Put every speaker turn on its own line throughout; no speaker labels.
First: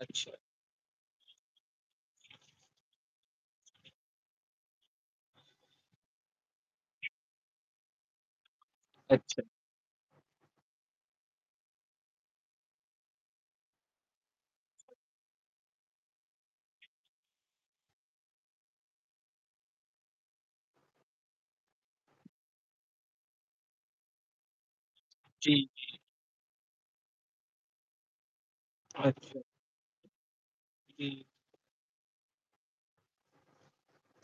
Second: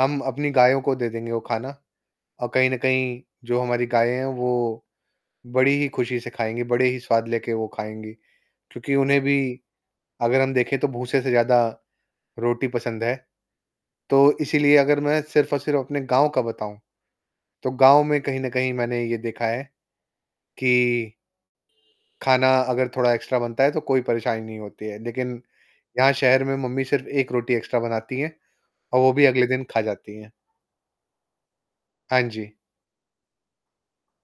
हम
अच्छा।
अपनी गायों को दे देंगे वो खाना और कहीं न कहीं जो हमारी गायें हैं वो बड़ी ही खुशी से खाएँगी, बड़े ही स्वाद लेके वो खाएँगी, क्योंकि उन्हें भी
अच्छा।
अगर हम देखें तो भूसे से ज़्यादा रोटी पसंद है, तो इसीलिए अगर मैं सिर्फ़ और सिर्फ़ अपने गाँव का बताऊँ, तो गाँव में कहीं न कहीं मैंने ये देखा है कि खाना अगर थोड़ा एक्स्ट्रा बनता है तो कोई परेशानी नहीं होती है लेकिन,
जी, जी।
यहाँ शहर में मम्मी सिर्फ़ 1 रोटी एक्स्ट्रा बनाती हैं और वो भी
अच्छा।
अगले दिन खा जाती हैं।
जी।
हाँ जी।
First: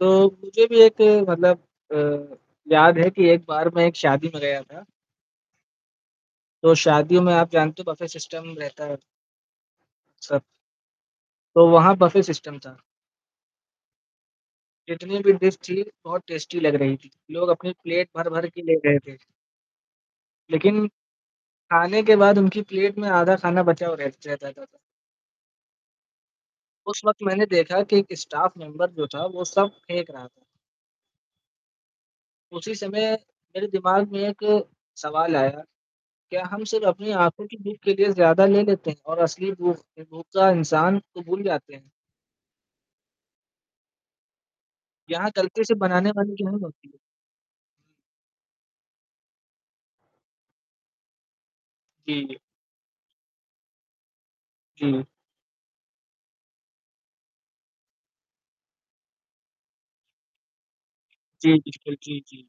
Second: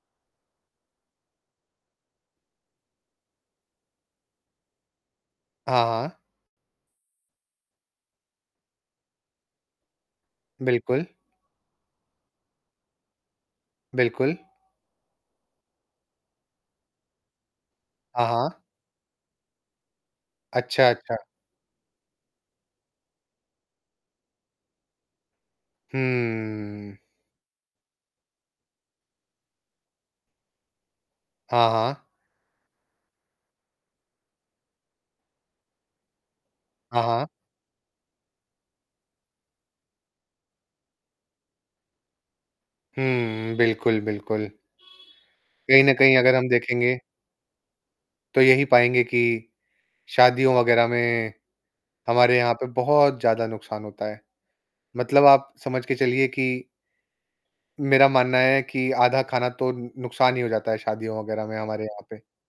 तो, मुझे भी एक मतलब अ, याद है कि एक बार मैं एक शादी में गया था।
हाँ, हाँ।
तो शादियों में आप जानते हो बफे सिस्टम रहता है। सब
बिल्कुल।
तो वहाँ बफे सिस्टम था।
बिल्कुल।
जितनी भी डिश थी बहुत टेस्टी लग रही थी, लोग अपनी प्लेट
हाँ,
भर-भर
हाँ।
के ले गए थे। लेकिन,
अच्छा, अच्छा।
खाने के बाद उनकी प्लेट में आधा खाना बचा हुआ रह रह जाता था।
हम्म।
उस वक़्त मैंने देखा कि एक स्टाफ मेंबर जो था वो सब फेंक रहा था।
हाँ, हाँ।
उसी समय, मेरे दिमाग में एक सवाल आया, क्या हम सिर्फ़
हाँ,
अपनी
हाँ।
आँखों की भूख के लिए ज़्यादा ले लेते हैं और असली भूख भूख का इंसान को भूल जाते हैं?
हम्म, बिल्कुल, बिल्कुल,
यहाँ गलती से
कहीं न
बनाने
कहीं
वाली
अगर
की
हम
नहीं होती
देखेंगे
है।
तो यही पाएँगे कि शादियों वगैरह में
जी।
हमारे यहाँ पे बहुत ज़्यादा नुकसान होता है।
जी।
मतलब आप समझ के चलिए कि मेरा मानना है कि आधा खाना तो नुकसान ही हो जाता है शादियों वगैरह
जी,
में हमारे
बिल्कुल,
यहाँ
जी,
पे।
जी।